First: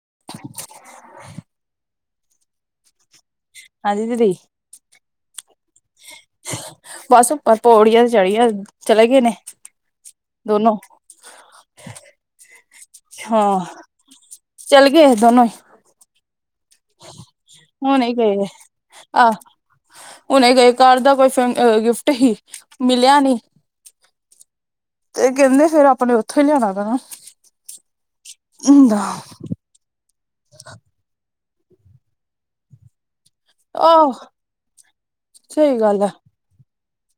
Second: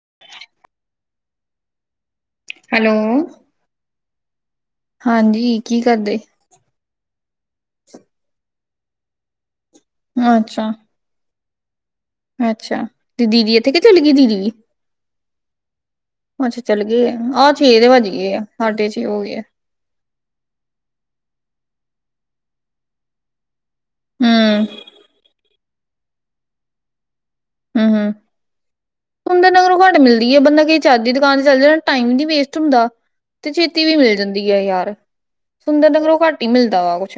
[unintelligible] Hello, ਹਾਂਜੀ ਦੀਦੀ ਹਾਂਜੀ ਕੀ ਕਰਦੇ ਬਸ ਉਪਰ ਪੌੜੀਆਂ ਤੇ ਚੜੀ ਏ ਚਲੇ ਗਏ ਨੇ। ਅੱਛਾ, ਦੋਨੋ ਅੱਛਾ ਤੇ ਦੀਦੀ ਇੱਥੇ ਕਿ ਚੱਲ ਗਈ ਦੀਦੀ ਵੀ। ਦੋਨੋਂਂ ਅੱਛਾ ਚੱਲ ਗਏ ਆ ਆਹ ਛੇ ਵੱਜ ਗਏ ਆ, ਸਾਢੇ ਛੇ ਹੋ ਆਹ ਗਏ ਆ। ਓਈ ਗਿਫਟ ਹੀ ਮਿਲਿਆ ਨਹੀਂ। ਹੂੰ। ਤੇ ਕਹਿੰਦੇ ਫਿਰ ਆਪਣੇ ਉੱਥੋਂ ਹੀ ਲਿਆਣਾ ਪੈਣਾ। ਹੂੰ, ਹੂੰ, ਹੁੰਦਾ ਕੁੰਦਨ ਇਧਰੋਂ ਘੱਟ ਮਿਲਦੀ ਹੈ, ਬੰਦਾ ਕਿਸੇ ਚੱਜ ਦੀ ਦੁਕਾਨ ਚਲਜੇ ਟਾਈਮ ਨਈ ਵੇਸਟ ਹੁੰਦਾ। ਤੇ ਛੇਤੀ ਵੀ ਆਹੋ ਮਿਲ ਜਾਂਦੀ ਹੈ ਯਾਰ, ਸਹੀ ਕੁੰਦਨ ਗੱਲ ਹੈ ਇਧਰੋਂ ਘੱਟ ਹੀ ਮਿਲਦਾ ਵਾ ਕੁਛ।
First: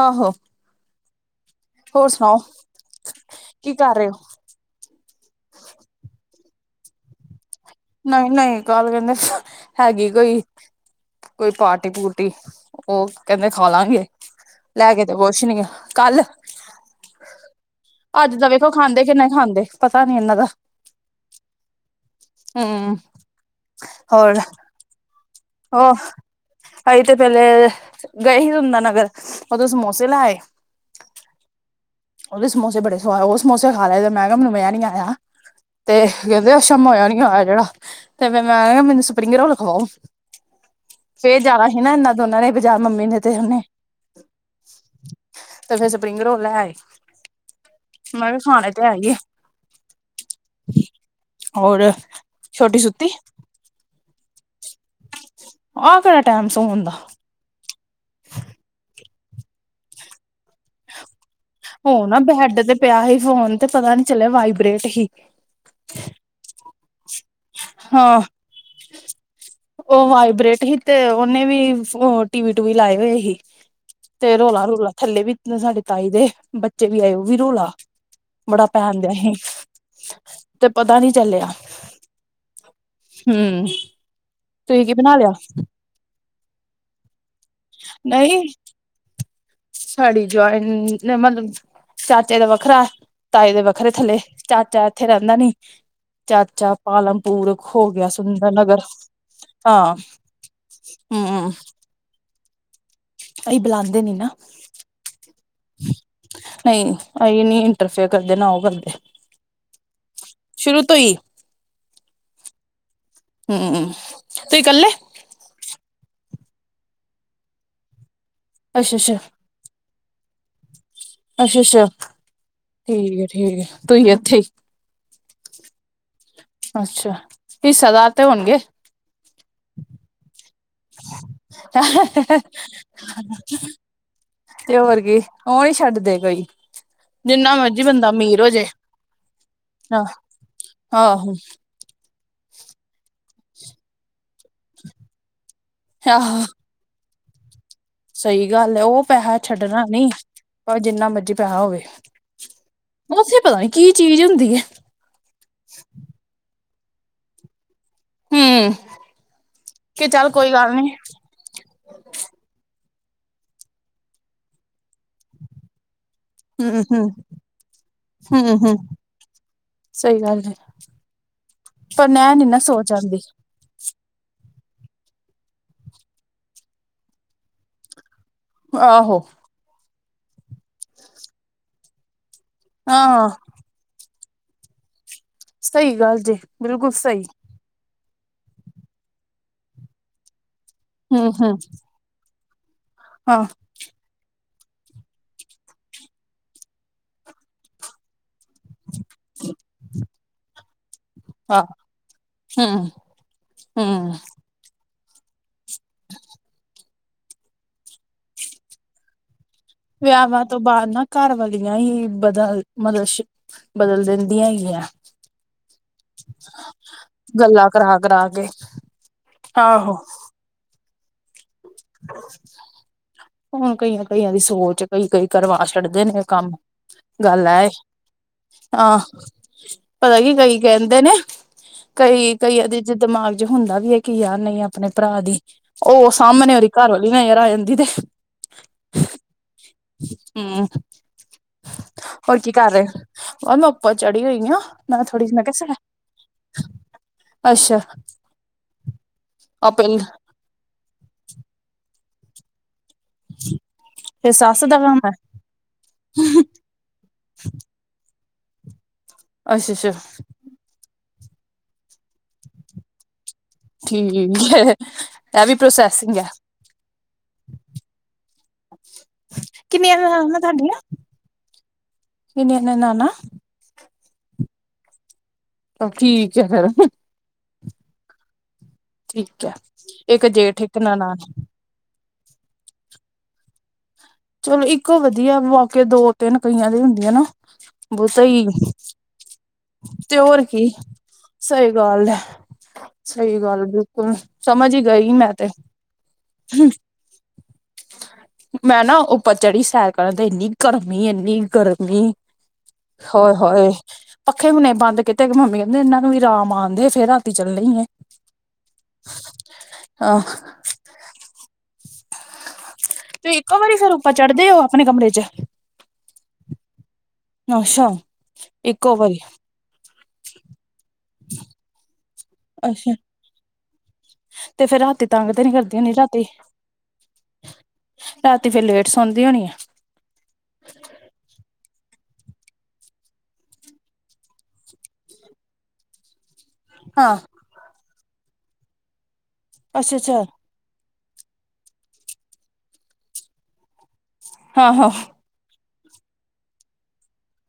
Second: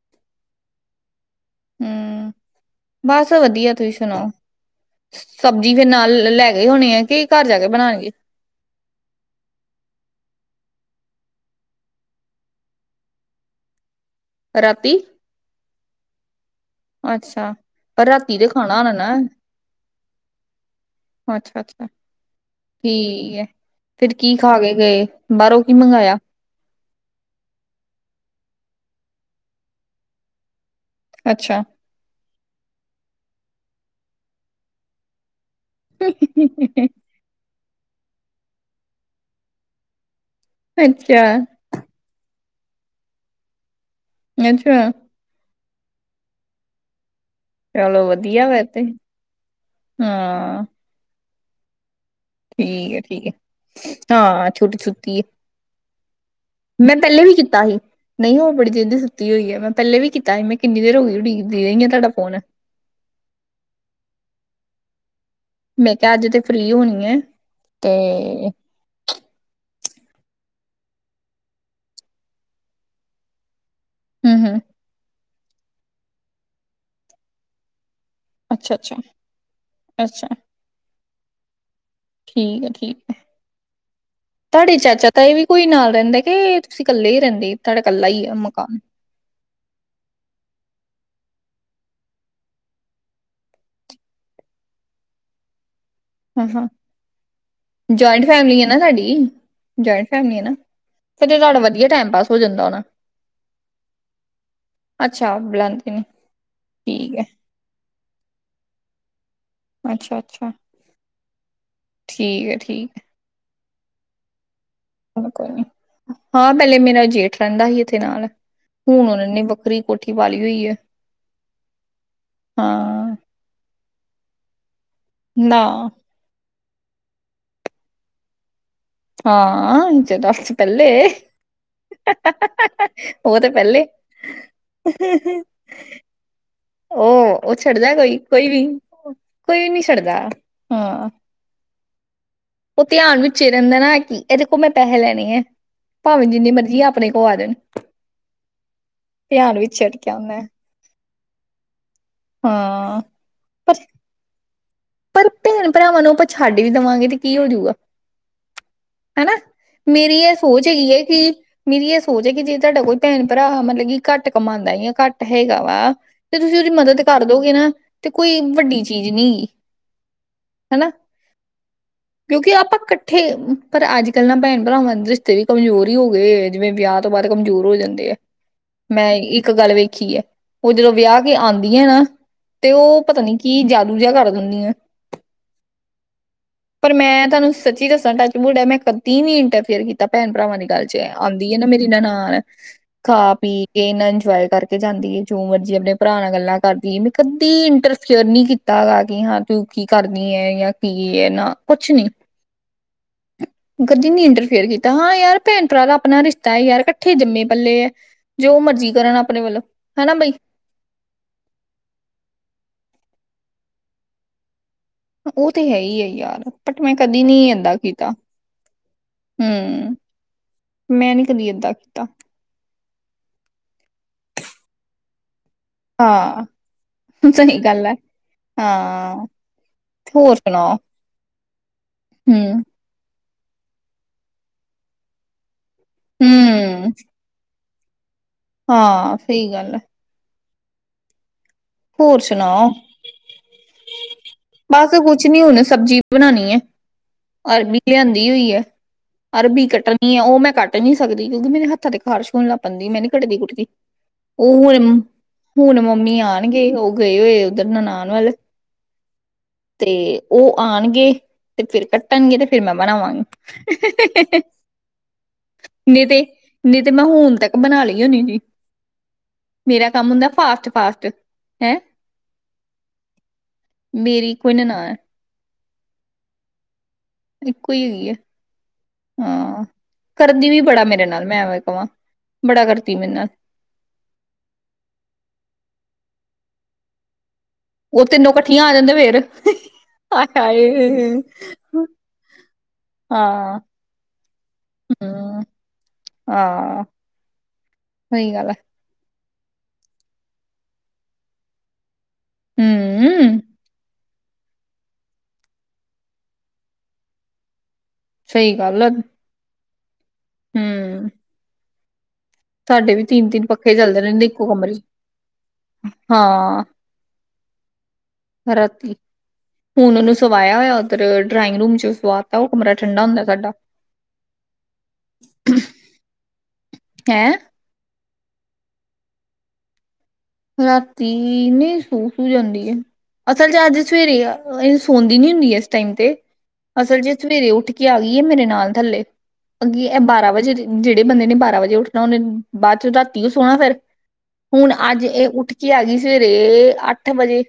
ਆਹੋ ਹੋਰ ਹੂੰ, ਸੁਣਾਓ ਬਸ ਵਧੀਆ ਕੀ ਤੁਸੀਂ ਕਰ ਰਹੇ ਹੋ ਸੁਣਾਓ, ਸਬਜ਼ੀ ਫਿਰ ਨਾਲ ਲੈ ਇਹ ਹੋਣੀ ਹੈ ਕਿ- ਘਰ ਜਾ ਕੇ ਬਣਾਉਣਗੇ ਨਹੀਂ-ਨਹੀਂ ਕਲ ਨੀ ਕਹਿੰਦੇ ਹੈਗੀ ਕੋਈ- ਕੋਈ ਪਾਰਟੀ ਪੁਰਟੀ ਉਹ ਕਹਿੰਦੇ ਖਾਲਾਂਗੇ। ਲੈ ਰਾਤੀ ਕੇ ਤੇ ਕੁਛ ਨੀ ਗਏ ਕੱਲ ਅੱਛਾ ਪਰ ਰਾਤੀ ਅੱਜ ਤੇ ਤਾਂ ਵੇਖੋ ਖਾਣਾ ਹੋਣਾ ਖਾਂਦੇ ਨਾ ਕਿ ਨਹੀਂ ਖਾਂਦੇ, ਪਤਾ ਨੀ ਇਹਨਾਂ ਦਾ। ਅੱਛਾ ਅੱਛਾ ਹਮ ਠੀਕ ਹੈ, ਫਿਰ ਹੋਰ ਕੀ ਖਾ ਕੇ ਗਏ। ਬਾਹਰੋਂ ਕੀ ਉਹ ਮੰਗਾਇਆ ਆਈ ਤੇ ਪਹਿਲੇ ਗਈ ਹੁਣ ਆ। ਫਿਰ ਉਦੋਂ ਸਮੋਸੇ ਲੈ ਆਏ। ਅੱਛਾ ਉਹਦੇ ਸਮੋਸੇ ਬੜੇ ਸੁਆਦ। ਉਹ ਸਮੋਸੇ ਖਾ ਲਏ, ਮੈਂ ਕਿਹਾ ਮੈਨੂੰ [unintelligible] ਨਹੀਂ ਅ ਖਾਣੇ। ਤੇ ਕਹਿੰਦੇ ਅੱਛਾ, ਮੈਂ ਨਹੀਂ ਖਾਣੇ ਜਿਹੜਾ। ਤੇ ਫਿਰ ਮੈਂ ਕਿਹਾ ਮੈਨੂੰ ਸਪਰਿੰਗ ਰੌਲ ਖਵਾਉ। ਅੱਛਾ ਫਿਰ ਜਾਣਾ ਸੀ ਨਾ, ਇਨਾ ਦੋਨਾਂ ਨੇ। ਬਜਾਰ ਮੰਮੀ ਨੇ ਤੇ ਉਹਨੇ। ਅੱਛਾ। ਤੇ ਫਿਰ ਸਪਰਿੰਗ ਰੋਲ ਲੈ ਆਏ। ਚਲੋ ਮੈਂ ਕਿਹਾ ਵਧੀਆ ਹੋਇਆ ਇਹ ਖਾਣੇ ਤੇ ਹੈ ਹੀ ਏ ਹਾਂ। ਹੋਰ ਛੋਟੀ ਠੀਕ ਹੈ, ਸੁੱਤੀ ਠੀਕ ਹੈ, ਹਾਂ। ਛੋਟੀ ਸੁੱਤੀ ਹੈ। ਆਹ ਕਿਹੜਾ ਟਾਈਮ ਸੌਣ ਦਾ ਮੈਂ ਪਹਿਲੇ ਵੀ ਕੀਤਾ ਸੀ ਨਹੀਂ ਉਹ ਬੜੀ ਦੇਰ ਦੀ ਸੁੱਤੀ- ਸੁੱਤੀ ਹੋਈ ਹੈ। ਮੈਂ ਪਹਿਲੇ ਵੀ ਕੀਤਾ ਸੀ। ਮੈਂ ਕਿੰਨੀ ਦੇਰ ਹੋ ਗਈ ਉੱਠ ਗਈ ਹੋਣੀ ਆ। ਉਹ ਨਾ ਬੈਡ ਤੇ ਪਿਆ ਸੀ ਫੋਨ ਤੇ ਪਤਾ ਨੀ ਚੱਲਿਆ ਵਾਈ- -ਬਰੇਟ ਹੀ। ਮੈਂ ਕਿਹਾ ਅੱਜ ਤੇ ਫਰੀ ਹੋਣੀ ਐ। ਤੇ ਹਾਂ ਉਹ ਵਾਈਬ੍ਰੇਟ ਸੀ ਤੇ ਉਹਓਹਨੇ ਵੀ ਟੀਵੀ ਟੂਵੀ ਲਾਏ ਹੋਏ ਸੀ ਤੇ ਹਮ ਹਮ ਰੋਲਾ-ਰੁਲਾ ਥੱਲੇ ਵੀ ਸਾਡੇ ਤਾਈ ਦੇ ਬੱਚੇ ਵੀ ਆਏ ਉਹ ਵੀ ਰੋਲਾ ਬੜਾ ਅੱਛਾ ਅੱਛਾ ਪੈਨ ਦਿਆ ਸੀ ਅੱਛਾ ਤੇ ਪਤਾ ਨੀ ਚੱਲਿਆ ਠੀਕ ਆ ਠੀਕ ਆ ਹੂੰ ਤੁਹਾਡੇ ਤੁਸੀਂ ਕੀ ਚਾਚਾ ਬਣਾ ਲਿਆ ਤਾਈ ਵੀ ਕੋਈ ਨਾਲ ਰਹਿੰਦਾ ਮੈ ਕਿਹੈ ਤੁਸੀਂ ਇਕੱਲੇ ਰਹਿੰਦੇ ਤੁਹਾਡਾ ਇਕੱਲਾ ਹੀ ਆ ਨਹੀਂ ਮਕਾਨ ਸਾਡੀ ਜੁਆਇਨ ਮਤਲਬ ਚਾਚੇ ਦਾ ਵੱਖਰਾ ਤਾਏ ਦੇ ਵੱਖਰੇ ਥੱਲੇ ਚਾਚਾ ਇੱਥੇ ਰਹਿੰਦਾ ਨੀ ਹਾਂ ਚਾਚਾ ਪਾਲਮਪੁਰ ਹੋ ਗਿਆ ਜਇੰਟ ਸੁੰਦਰ ਫੈਮਿਲੀ ਆ ਨਾ ਨਗਰ ਤੁਹਾਡੀ ਹਾਂ ਆਇੰਟ [unintelligible] ਫੈਮਲੀ ਨਾ ਫ [unintelligible] ਤੁਹਾਡਾ ਵਧੀਆ ਟਾਈਮ ਪਾਸ ਹੋ ਜਾਂਦਾ ਉਹ ਨਾ ਅਸੀ ਬੁਲਾਾਂਦੇ ਨੀ ਨਾ ਅੱਛਾ ਬੁਲਾਉਂਦੇ ਨੇ ਨਹੀਂ ਠੀਕ ਹੈ ਅਹੀ ਨੀ ਇੰਟਰਫੇਅਰ ਕਰਦੇ ਨਾ ਉਹ ਕਰਦੇ ਅੱਛਾ ਅੱਛਾ ਸ਼ੁਰੂ ਤੋਂ ਹੀ ਠੀਕ ਹੈ ਠੀਕ ਹੈ ਹਮਮ ਚਲੋ ਕੋਈ ਨੀ ਹਾਂ ਪਹਿਲੇ ਮੇਰਾ ਜੇਠ ਰਹਿੰਦਾ ਸੀ। ਇਥੇ ਨਾਲ ਅੱਛਾ ਹੁਣ ਅੱਛਾ ਉਹਨਾਂ ਨੇ ਵੱਖਰੀ ਕੋਠੀ ਪਾਲੀ ਹੋਈ ਹੈ। ਅੱਛਾ ਅੱਛਾ ਹਾਂ ਤੂੰ ਇੱਥੇ ਨਾ ਅੱਛਾ ਹਿੱਸੇਦਾਰ ਤੇ ਹੋਣਗੇ ਹਾਂ ਹਿੱਸੇਦਾਰ ਪਹਿਲੇ ਉਹ ਤੇ ਪਹਿਲੇ ਤੇ ਹੋਰ ਕੀ ਉਹ ਨੀ ਛੱਡਦੇ ਕੋਈ ਉਹ ਜਿੰਨਾ ਉਹ ਮਰਜੀ ਛੱਡਦਾ ਬੰਦਾ ਕੋਈ ਅਮੀਰ ਹੋ ਕੋਈ ਜੇ ਵੀ ਕੋਈ ਵੀ ਨੀ ਛੱਡਦਾ ਆਹ ਹਾਂ ਆਹੋ ਉਹ ਧਿਆਨ ਵਿਚ ਰੇਹਣ ਦਾ ਨਾ ਕਿ ਇਹਦੇ ਕੋਲ ਮੈਂ ਪੈਸੇ ਲੈਣੇ ਹੈ। ਭਾਵੇਂ ਆਹੋ ਜਿੰਨੀ ਮਰਜ਼ਜੀ ਆਪ ਆਪਣੇ ਕੋ ਆ ਜਾਣ ਸਹੀ ਗੱਲ ਹੈ। ਉਹ ਪੈਸਾ ਧਿਆਨ ਵਿੱਚ ਛੱਡਣਾ ਛੱਡ ਨੀ ਕੇ ਆਉਂਦਾ ਹੈ ਪਰ ਜਿੰਨਾ ਮਰਜੀ ਪੈਸਾ ਹੋਵੇ ਹਾਂ ਉਥੇ ਪਤਾ ਨੀ ਪਰ ਕੀ ਚੀਜ਼ ਹੁੰਦੀ। ਤੀ ਪਰ ਭੈਣ ਭਰਾਵਾਂ ਨੂੰ ਆਪਾ ਛਾ ਵੀ ਦੇਵਾਂਗੇ ਤੇ ਕੀ ਹੋਜੂਗਾ ਹਮ ਹਨਾ ਕਿ ਮੇਰੀ ਚੱਲ ਇਹ ਕੋਈ ਸੋਚ ਗੱਲ ਹੈਗੀ ਨੀ ਹੈ ਕਿ ਮੇਰੀ ਇਹ ਸੋਚ ਹੈ ਕਿ ਜੇ ਤੁਹਾਡਾ ਕੋਈ ਭੈਣ ਭਰਾ ਮਤਲਬ ਕਿ ਘੱਟ ਕਮਾਦਾ ਘੱਟ ਹੈਗਾ ਵਾ ਤੇ ਤੁਸੀਂ ਉਹਦੀ ਹਮ ਮਦਦ ਹਮ ਕਰ ਦੋਗੇ ਨਾ ਤੇ ਕੋਈ ਹਮ ਹਮ ਵੱਡੀ ਚੀਜ਼ ਨੀ ਸਹੀ ਗੱਲ ਐ ਪਰ ਮੈਂ ਨੀ ਕਿਉਂਕਿ ਨਾ ਆਪਾਂ ਸੋਚ ਇਕੱਠੇ ਆਂਦੀ ਪਰ ਅੱਜ ਕੱਲ੍ਹ ਨਾ ਭੈਣ ਭਰਾਵਾਂ ਦੇ ਰਿਸ਼ਤੇ ਵੀ ਕਮਜ਼ੋਰ ਹੀ ਹੋ ਗਏ ਜਿਵੇਂ ਵਿਆਹ ਤੋਂ ਬਾਅਦ ਕਮਜ਼ੋਰ ਹੋ ਜਾਂਦੇ ਆ। ਮੈਂ ਆਹੋ ਇੱਕ ਗੱਲ ਵੇਖੀ ਹੈ। ਉਹ ਜਦੋਂ ਵਿਆਹ ਕੇ ਆਦੀਆਂ ਨਾ। ਤੇ ਉਹ ਪਤਾ ਹਾਂ ਨੀ ਕੀ ਜਾਦੂ ਜਿਹਾ ਕਰ [unintelligible] ਸਹੀ ਗੱਲ ਜੇ ਬਿਲਕੁਲ ਪਰ ਸਹੀ ਮੈਂ ਤੁਹਾਨੂੰ ਸੱਚੀ ਦੱਸਾਂ ਟੱਚ ਬੁਡ ਐ ਮੈਂ ਕਦੀ ਨੀ ਇੰਟਰਫੇਅਰ ਕੀਤਾ ਭੈਣ ਭਰਾਵਾਂ ਨੇ ਗੱਲ ਚ ਹਮ ਆਦੀ ਹਮ ਹੈ ਨਾ ਮੇਰੀ ਨਨਾਣ ਖਾ ਹਾਂ ਪੀ ਕੇ ਇਨਾ ਇੰਜੋਏ ਕਰਕੇ ਜਾਂਦੀ ਹੈ ਜੋ ਮਰਜ਼ੀ ਆਪਣੇ ਭਰਾ ਨਾਲ ਗੱਲਾਂ ਕਰਦੀ ਹੈ ਮੈਂ ਕਦੀ ਇੰਟਰਫੇਅਰ ਨੀ ਕੀਤੀ। ਤਾ ਗਾ ਕਿ ਹਾਂ, ਤੂੰ ਕੀ ਕਰਨੀ ਹੈ ਜਾਂ ਕੀ ਹੈ ਨਾ ਹਾਂ ਕੁਛ ਨੀ ਹਮ ਗਦੀ ਹਮ ਨੀ ਇੰਟਰਫੇਅਰ ਕੀਤਾ। ਤਾਂ ਹਾਂ ਯਾਰ ਭੈਣ ਭਰਾ ਦਾ ਆਪਣਾ ਰਿਸ਼ਤਾ ਹੈ ਯਾਰ ਇਕੱਠੇ ਜੰਮੇ ਪੱਲੇ ਹੈ ਜੋ ਮਰਜ਼ੀ ਕਰਨ ਆਪਣੇ ਵੱਲੋਂ ਹਨਾ ਬਈ ਵਿਆਹਾਂ ਤੋਂ ਬਾਅਦ ਨਾ ਘਰ ਵਾਲੀਆਂ ਹੀ ਬਦਲ ਮਲ ਬਦਲ ਦਿੰਦੀਆਂ ਹੈਗੀਆਂ। ਉਹ ਤੇ ਹੈ ਹੀ ਹੈ ਯਾਰ ਬਟ ਮੈਂ ਕਦੀ ਨਹੀਂ ਗੱਲਾਂ ਏਦਾਂ ਕਰਾ ਕੀਤਾ ਕਰਾ ਕੇ ਆਹੋ ਹੂੰ, ਮੈਂ ਨੀ ਕਦੀ ਇੱਦਾਂ ਕੀਤਾ। ਹੁਣ ਕਈਆਂ ਕਈਆਂ ਦੀ ਸੋਚ ਕਈ ਕਈ ਕਰਵਾ ਛੱਡਦੇ ਨੇ ਹਾਂ ਕੰਮ ਗੱਲ ਸਹੀ ਐ ਹੈ ਹਾਂ ਪਤਾ ਕੀ ਹੋਰ ਕਈ ਸੁਣਾਓ ਕਹਿੰਦੇ ਨੇ ਕਈ ਹੂੰ ਕਈਆਂ ਦੇ ਜ ਦਿਮਾਗ ਹੁੰਦਾ ਵੀ ਹੈ ਕਿ ਯਾਰ ਨਹੀਂ ਆਪਣੇ ਭਰਾ ਦੀ ਉਹ ਸਾਮਨੇ ਆਲੀ, ਘਰ ਹੂੰ ਆਲੀ ਮੈਂ ਯਾਰ ਆ ਦੀ ਦੇ ਹਾਂ ਸਹੀ ਗੱਲ ਹੈ। ਹੂੰ, ਹੋਰ ਸੁਣਾ ਉਹ ਮੈਂ ਉੱਪਰ ਚੜੀ ਹੋਈ ਆ ਬਸ ਮੈਂ ਥੋੜੀ ਕੁਛ ਨੀ ਮੈਂ ਹੁਣ ਕਿਹਾ ਸਬਜ਼ੀ ਬਣਾਉਣੀ ਹੈ। ਅਰਬੀ ਅੱਛਾ ਲਿਆਂਦੀ ਹੋਈ ਹੈ। ਅਰਬੀ ਆਪੇ ਕੱਟਣੀ ਹੈ। ਉਹ ਮੈਂ ਕੱਟ ਨਹੀ ਕਰ ਸਕਦੀ ਕਿਉਂਕਿ ਮੇਰੇ ਹੱਥਾ ਤੇ ਖਾਰਸ ਹੋਣ ਲੱਗ ਪੈਂਦੀ ਹੈ । ਮੈ ਨਹੀ ਕੱਟਦੀ ਕੁੱਟਦੀ ਇਹ ਸੱਸ ਉਹ ਦਾ ਕੰਮ ਹੁਣ ਹੈ ਹੁਣ ਮੰਮੀ ਆ ਗਏ ਉਹ ਗਏ ਹੋਏ ਉੱਧਰ ਨਨਾਣ ਵੱਲ ਅੱਛਾ ਤੇ ਅੱਛਾ ਉਹ ਆਉਣਗੇ ਤੇ ਫਿਰ ਕੱਟਣਗੇ ਤੇ ਫਿਰ ਮੈਂ ਠੀਕ ਬਣਾਵਾਂਗੀ ਹੈ ਇਹ ਵੀ ਨਹੀ ਪ੍ਰੋਸੈਸਿੰਗ ਤੇ ਹੈ ਨਹੀ ਤੇ ਮੈਂ ਹੁਣ ਤੱਕ ਬਣਾ ਲਈ ਹੋਨੀ ਸੀ ਮੇਰਾ ਕਿੰਨੀਆਂ ਕੰਮ ਹੁੰਦਾ ਨਨਾਣਾ ਫਾਸਟ ਤੁਹਾਡੀਆਂ -ਫਾਸਟ ਹੈਂ ਕਿੰਨੀਆਂ ਨਨਾਣ ਮੇਰੀ ਇੱਕੋ ਹੀ ਨਨਾਣ ਹੈ। ਠੀਕ ਆ ਫਿਰ ਇੱਕੋ ਹੀ ਹੈਗੀ ਆ ਠੀਕ ਹੈ। ਇੱਕ ਜੇਠਕ ਇੱਕ ਬੜਾ ਮੇਰੇ ਨਾਲ ਨਨਾਣ ਮੈਂ ਐਵੇਂ ਕਵਾਂ ਬੜਾ ਕਰਤੀ ਮੇਰੇ ਨਾਲ ਚਲੋ ਇੱਕੋ ਵਧੀਆ ਵਾਕੇ ਦੋ ਤਿੰਨ ਕਈਆਂ ਦੀ ਹੁੰਦੀਆਂ ਨਾ ਉਹ ਬਹੁਤਾ ਤਿੰਨੋ ਹੀ ਇਕੱਠੀਆਂ ਆ ਜਾਂਦੇ ਫੇਰ ਤੇ ਹਾਏ ਹੋਰ ਕੀ ਹਾਏ ਸਹੀ ਗੱਲ ਹੈ। ਸਹੀ ਹਾਂ ਗੱਲ ਬਿਲਕੁਲ ਸਮਝ ਹੀ ਗਈ ਮੈਂ ਹਮ ਤੇ ਹਾਂ ਸਹੀ ਗੱਲ ਹੈ ਮੈਂ ਨਾ ਉਹ- ਪਰ ਚੜੀ ਸੈਰ ਕਰਨ ਤੇ ਇੰਨੀ ਗਰਮੀ ਇੰਨੀ ਗਰਮੀ ਹਮ ਹਾਏ-ਹਾਏ ਪੱਖੇ ਹੁਣੇ ਬੰਦ ਕੀਤੇ ਕਿ ਮੰਮੀ ਕਹਿੰਦੇ ਇਨਾ ਕੁ ਵੀ ਆਰਾਮ ਆਉਦੇ ਫੇ ਰਾਤੀ ਚੱਲੇ ਏ ਸਹੀ ਗੱਲ ਆ। ਹਾਂ। ਹੂੰ। ਤੇ ਇੱਕੋ ਪੱਖੇ ਵਾਰੀ ਫੇਰ ਚੱਲਦੇ ਉਪਰ ਰਹਿੰਦੇ ਇੱਕੋ ਚੜ੍ਹਦੇ ਹੋ ਆਪਣੇ ਕਮਰੇ ਚ' ਹਾਂ। ਅੱਛਾ ਰਾਤੀ, ਇੱਕੋ ਵਾਰੀ ਹੁਣ ਉਹਨੂੰ ਸਵਾਇਆ ਹੋਇਆ ਉਧਰ ਡਰਾਇੰਗ ਰੂਮ ਚ' ਸਵਾ ਤਾਂ ਉਹ ਕਮਰਾ ਅੱਛਾ ਠੰਡਾ ਹੁੰਦਾ ਸਾਡਾ ਤੇ ਫੇਰ ਰਾਤੀ ਤੰਗ ਤੇ ਨੀ ਕਰਦੀ ਹਦੀ ਰਾਤੀ- ਹੈਂ। ਰਾਤੀ ਫੇਰ ਲੇਟ ਸੌਦੀ ਹੋਣੀ ਆ। ਰਾਤੀ ਨੀ ਸੋ ਸੂ ਜਾਂਦੀ ਹੈ। ਅਸਲ ਚ ਅੱਜ ਸਵੇਰੇ ਸੋਦੀ ਨੀ ਹੁੰਦੀ ਇਸ ਟਾਈਮ ਤੇ। ਅਸਲ ਜੇ ਹਾਂ ਸਵੇਰੇ ਉੱਠ ਕੇ ਆ ਗਈ ਮੇਰੇ ਨਾਲ ਥੱਲੇ ਅਗੇ ਅੱਛਾ ਇਹ ਅੱਛਾ ਬਾਰਾਂ ਵਜੇ ਜਿਹੜੀ ਬੰਦੇ ਨੇ ਬਾਰਾਂ ਵਜੇ ਉੱਠਣਾ ਉਹਨੇ ਬਾਅਦ ਚੋ ਰਾਤੀਓ ਸੋਹਣਾ ਫਿਰ। ਹਾਂ ਹੁਣ ਹਾਂ ਅੱਜ ਉੱਠ ਕੇ ਆ ਗਈ ਸਵੇਰੇ ਅੱਠ ਵਜੇ।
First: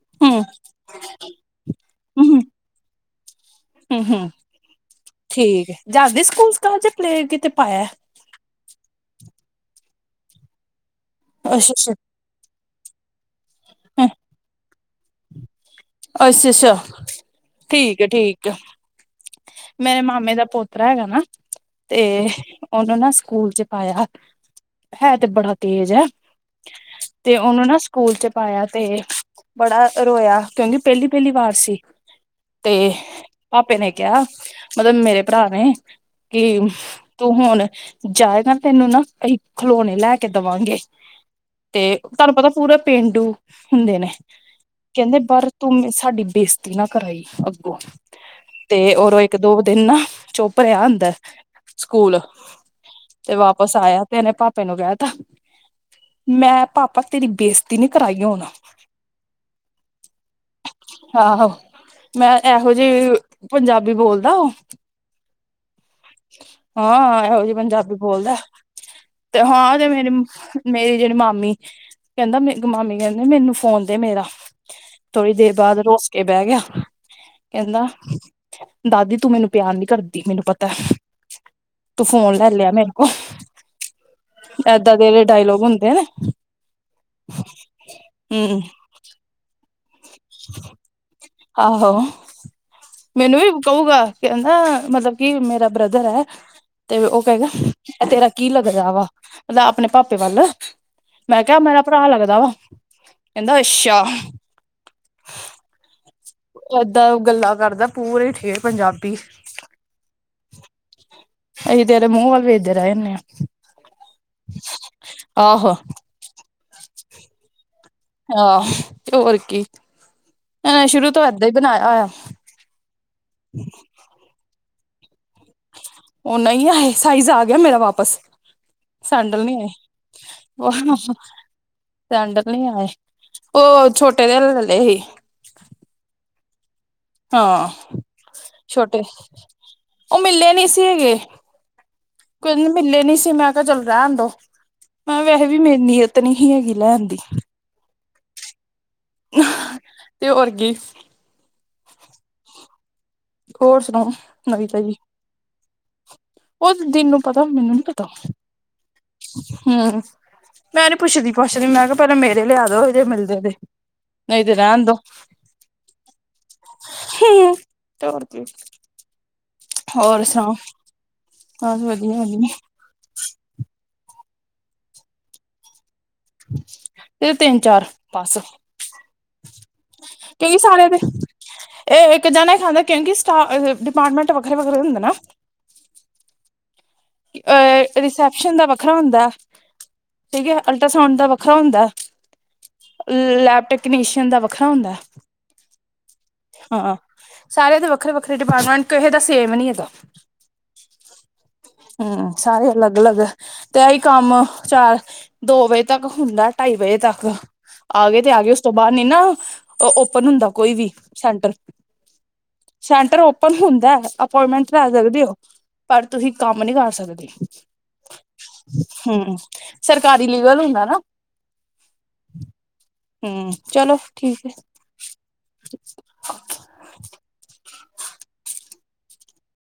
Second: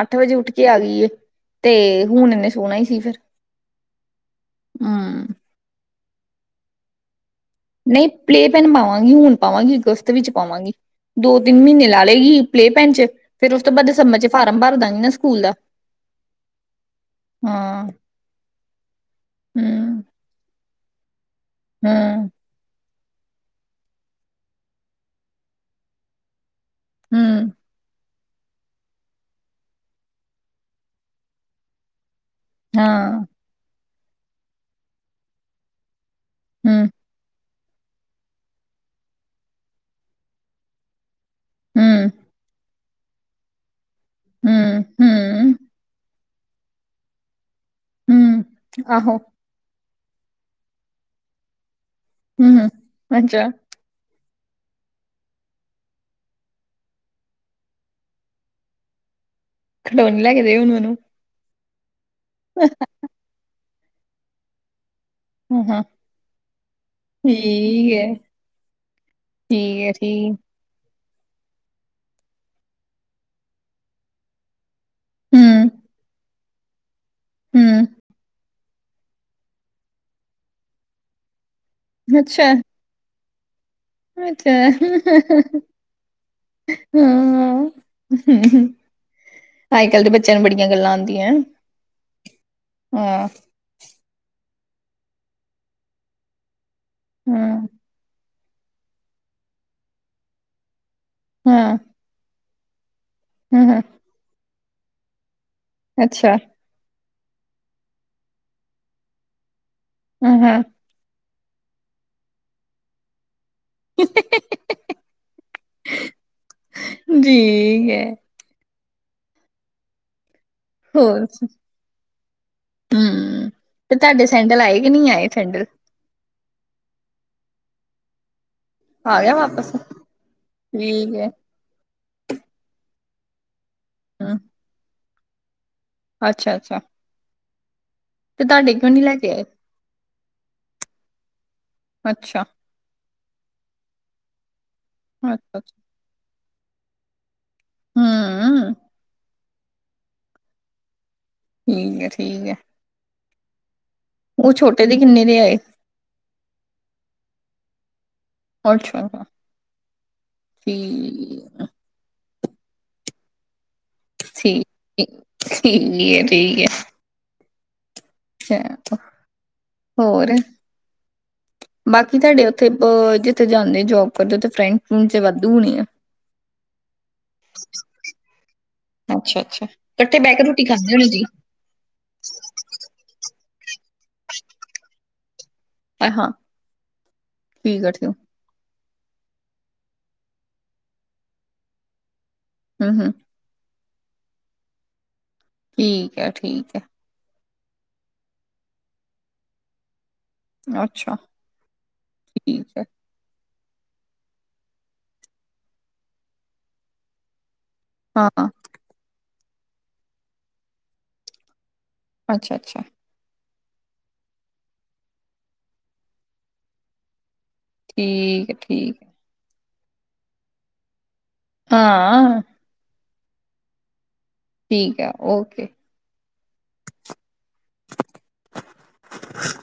ਅੱਠ ਵਜੇ ਹੂੰ ਉੱਠ ਕੇ ਆ ਗਈ ਤੇ ਹੁਣ ਹੂੰ ਇਨੇ ਸੋਣਾ ਹੀ ਸੀ ਫਿਰ ਹੂੰ ਹੂੰ ਹੂੰ । ਠੀਕ ਹੈ ਜਾਂਦੀ ਸਕੂਲ- ਸਕਾਲ ਚ ਪਲੇ ਕਿਤੇ? ਪਾਇਆ ਨਹੀਂ ਪਲੇ ਪੈਨ ਪਾਵਾਂ। ਪਾਵਾਂਗੀ, ਹੁਣ ਪਾਵਾਂਗੀ ਅਗਸਤ ਵਿੱਚ ਪਾਵਾਂਗੀ। ਦੋ-ਤਿੰਨ ਅੱਛਾ ਮਹੀਨੇ ਅੱਛਾ ਲਾ ਲਏਗੀ ਪਲੇਅ ਪੈਨ ਚ ਫੇਿਰ ਉਸ ਤੋਂ ਬਾਅਦ ਦਿਸੰਬਰ ਚ ਫਾਰਮ ਭਰਦਾਗੀਂ। ਅੱਛਾ-ਅੱਛਾ, ਹਾਂ ਠੀਕ ਹੈ- ਠੀਕ ਮੇਰੇ ਹਮ ਮਾਮੇ ਦਾ ਪ ਹੈਗਾ ਨਾ। ਤੇ ਹਮ ਉਹ। ਨਾ ਸਕੂਲ ਚ ਪਾਇਆ ਹੈ, ਤੇ ਬੜਾ ਤੇਜ਼ ਹੈ। ਤੇ ਹਮ ਉਹਨੂੰ ਨਾ ਸਕੂਲ ਚ ਪਾਇਆ ਤੇ ਬੜਾ ਰੋਇਆ ਕਿਉਂਕਿ ਪਹਿਲੀ-ਪਹਿਲੀ ਵਾਰ ਸੀ। ਤੇ ਹਾਂ ਭਾਪੇ ਨੇ ਕਿਹਾ ਮਤਲਬ ਮੇਰੇ ਭਰਾ ਨੇ ਕਿ ਹਮ ਤੂੰ ਹੁਣ ਜਾਏਗਾ ਤੈਨੂੰ ਨਾ ਕਈ ਖਿਲੋਣੇ ਲੈ ਕੇ ਦੇਵਾਂਗੇ। ਤੇ ਹਮ ਤੁਹਾਨੂੰ ਪਤਾ ਪੂਰਾ ਪੇਂਡੂ ਹੁੰਦੇ ਨੇ ਹਮ ਕਹਿੰਦੇ ਪਰ ਹਮ ਤੂੰ ਸਾਡੀ ਬੇਇਜਤੀ ਨਾ ਕਰਾਈ। ਹਮ ਤੇ ਆਹੋ ਓਦੋਂ ਇੱਕ ਦੋ ਦਿਨ ਨਾ ਚੁੱਪ ਰਿਹਾ ਅੰਦਰ। ਸਕੂਲ ਤੇ ਵਾਪਸ ਆਇਆ ਤੇ ਇਹਨੇ ਪਾਪਾ ਤੈਨੂੰ ਕਹਿ ਤਾ ਮੈਂ ਪਾਪਾ ਤੇਰੀ ਬੇਸਤੀ ਨੀ ਕਰਾਈ ਹੁਣ। ਖਿਡੋਣੇ ਲੈ ਕੇ ਦਿਓ ਹਣ ਮੈਨੂੰ। ਹਾਂ। ਮੈਂ ਇਹੋ ਜਿਹੇ ਪੰਜਾਬੀ ਬੋਲਦਾ ਉਹ। ਹਮ-ਹਮ। ਹਾਂ ਇਹੋ ਜਿਹੀ ਪੰਜਾਬੀ ਬੋਲਦਾ ਤੇ ਹਾਂ ਤੇ ਮੇਰੀ-ਮੇਰੀ। ਜਿਹੜੀ ਮਾਮੀ ਕਹਿੰਦਾ ਮੈਨੂੰ ਮਾਮੀ ਕਹਿੰਦੇ ਮੈਨੂੰ ਫੋਨ ਦੇ ਮੇਰਾ। ਥੋੜ੍ਹੀ ਦੇਰ ਬਾਅਦ ਰੁੱਸ ਕੇ ਬਹਿ ਗਿਆ। ਕਹਿੰਦਾ ਦਾਦੀ ਤੂੰ ਮੈਨੂੰ ਪਿਆਰ ਨੀ ਕਰਦੀ ਮੈਨੂੰ ਪਤਾ। ਤੂੰ ਫੋਨ ਲੈ ਲਿਆ ਮੇਰੇ ਕੋਲ। ਅੱਛਾ ਏਦਾਂ ਦੇ ਜਿਹੜੇ ਡਾਇਲੋਗ ਹੁੰਦੇ ਨੇ ਹਮ। ਹਮ ਅੱਜ ਕੱਲ ਦੇ ਬੱਚਿਆਂ ਨੂੰ ਬੜੀਆਂ ਗੱਲਾਂ ਆਉਂਦੀਆਂ। ਆਹੋ ਹਾਂ ਮੈਨੂੰ ਵੀ ਕਹੂਗਾ। ਕਹਿੰਦਾ ਮਤਲਬ ਕਿ ਮੇਰਾ ਬਰਦਰ ਹੈ। ਤੇ ਉਹ ਕਹੇਗਾ ਹਾਂ ਇਹ ਤੇਰਾ। ਕੀ ਲੱਗਦਾ ਵਾ ਮਤਲਬ ਆਪਣੇ ਪਾਪੇ ਵੱਲ। ਮੈਂ ਕਿਹਾ ਹਾਂ ਮੇਰਾ ਭਰਾ ਲੱਗਦਾ ਵਾ। ਕਹਿੰਦਾ ਹਾਂ ਅੱਛਾ। ਅੱਛਾ। ਜਿੰਦਾ ਗੱਲਾਂ ਕਰਦਾ ਪੂਰੇ ਠੇਠ ਪੰਜਾਬੀ। ਹੂੰ-ਹੂੰ। ਅਸੀਂ ਤੇਰੇ ਮੂੰਹ ਵੱਲ ਵੇਖਦੇ ਰਹਿ ਜਾਂਨੇ ਆ। ਆਹੋ। ਜੀ ਹੈ। ਆਹ ਹੋਰ ਕੀ। ਇਹਨਾਂ ਨੇ ਸ਼ੁਰੂ ਹੋਰ ਤੋਂ ਏਦਾਂ ਹੀ ਬਣਾਇਆ ਹੋਇਆ ਹੂੰ ਤੇ ਤੁਹਾਡੇ ਸੈਂਡਲ ਆਏ ਨਹੀਂ ਆਏ ਸੈਂਡਲ। ਉਹ ਨਹੀਂ ਆ ਸਾਈਜ਼ ਆ ਗਿਆ ਮੇਰਾ ਵਾਪਸ। ਆ ਗਿਆ ਸੈਂਡਲ ਨੀ ਆਏ, ਵਾਪਸ ਠੀਕ ਹੈ ਸੈਂਡਲ ਨੀ ਆਏ। ਉਹ ਛੋਟੇ ਦੇ ਲੈਲੇ ਸੀ। [unintelligible] ਅੱਛਾ-ਅੱਛਾ। ਹਾਂ। ਛੋਟੇ ਲੈ ਕੇ ਆਏ ਉਹ ਮਿਲੇ ਨਹੀਂ ਸੀ ਹੈਗੇ ਅੱਛਾ ਕੋਈ ਮਿਲੇ ਨਹੀਂ ਸੀਂ। ਮੈਂ ਕਿਹਾ ਚਲ ਰਹਿਣ ਦੋ। ਮੈਂ ਵੈਸੇ ਅੱਛਾ ਵੀ ਅੱਛਾ। ਮੇਰੀ ਨੀਅਤ ਨੀ। ਹੈਗੀ ਲੈਣ ਦੀ ਤੇ ਹੋਰ ਕੀ, ਠੀਕ ਹੈ ਠੀਕ ਹੈ। ਹੋਰ, ਸੁਣਾਓ ਉਹ ਨਵੀਂ ਛੋਟੇ ਤਾਜੀ ਦੇ ਕਿੰਨੇ ਦੇ ਆਏ। ਉਹ ਦੀ ਨੂੰ ਪਤਾ ਮੈਨੂੰ ਨੀ ਅੱਛਾ ਅੱਛਾ, ਹੂੰ, ਮੈਂ ਨੀ ਠੀਕ ਪੁੱਛਦੀ-ਪਾਛਦੀ ਮੈਂ ਕਿਹਾ ਪਰ ਮੇਰੇ ਲਿਆ ਦੋ ਇਹ ਜੇ ਮਿਲਦੇ ਉਹਦੇ ਠੀ-ਠੀਕ ਐ ਠੀਕ ਆ। ਕਿਉ ਰੋੜਤੀ ਏ। ਹੋਰ ਸੁਣਾਓ? ਬਸ ਵਧੀਆ ਬਾਕੀ ਤੁਹਾਡੇ ਵਧੀਆ ਉੱਥੇ ਜਿੱਥੇ ਜਾਂਦੇ ਜੋਬ ਦੇ ਫਰੈਂਡ ਫਰੂਡ ਵਾਧੂ ਹੋਣੀ ਆ। ਤੇ ਤਿੰਨ ਚਾਰ ਬਸ ਅੱਛਾ ਅੱਛਾ ਇਕੱਠੇ ਬਹਿ ਕੇ ਕਿਉਂਕਿ ਰੋਟੀ ਸਾਰੇ ਖਾਂਦੇ ਦੇ ਹੋਣੇ ਜੀ ਇਹ ਇੱਕ ਜਾਣਾ ਹੀ ਖਾਂਦਾ ਕਿਉਂਕਿ ਸਟਾ ਡਿਪਾਰਟਮੈਂਟ ਵੱਖਰੇ-ਵੱਖਰੇ ਹੁੰਦੇ ਨਾ, [unintelligible] ਠੀਕ ਹੈ ਅਹ ਠੀਕ ਹੈ। ਰਿਸੈਪਸ਼ਨ ਦਾ ਵੱਖ ਖਰਾ ਹੁੰਦਾ ਠੀਕ ਹੈ, ਅਲਟਰਾਸਾਊਂਡ ਦਾ ਵੱਖਰਾ ਹੁੰਦਾ। ਹੂੰ ਹੂੰ ਲੈਪਟੋ ਕਨੀਸ਼ੀਅਨ ਦਾ ਵੱਖਰਾ ਹੁੰਦਾ। ਠੀਕ ਹੈ, ਠੀਕ ਹੈ। ਸਾਰਿਆਂ ਦੇ ਵੱਖਰੇ-ਵੱਖਰੇ ਡਿਪਾਰਟਮੈਂਟ ਕਿਸੇ ਦਾ ਸੇਮ ਨੀ ਹੈਗਾ। ਅੱਛਾ ਹੂੰ, ਸਾਰੇ ਠੀਕ ਹੈ ਅਲੱਗ-ਅਲੱਗ ਤੇ ਇਹੀ ਕੰਮ ਚਾਰ ਦੋ ਵਜੇ ਤੱਕ ਹੁੰਦਾ ਢਾਈ ਵਜੇ ਤੱਕ। ਆ ਗਏ ਤੇ ਆ ਹਾਂ ਗਏ ਉਸ ਤੋਂ ਬਾਅਦ ਨੀ ਨਾ ਓਪਨ ਹੁੰਦਾ ਕੋਈ ਵੀ ਸੈਂਟਰ। ਅੱਛਾ-ਅੱਛਾ ਪਰ ਹੁੰਦਾ ਅਪੁਇੰਟਮੈਂਟ ਲੈ ਸਕਦੇ ਹੋ ਪਰ ਤੁਸੀਂ ਕੰਮ ਨੀ ਕਰ ਸਕਦੇ। ਠੀਕ ਐ, ਠੀਕ ਐ। ਹਮ ਸਰਕਾਰੀ ਲੀਗਲ ਹੁੰਦਾ ਨਾ। ਹਾਂ। ਹੂੰ ਚਲੋ। ਠੀਕ ਹੈ ਠੀਕ ਹੈ ਓਕੇ। [unintelligible] [unintelligible]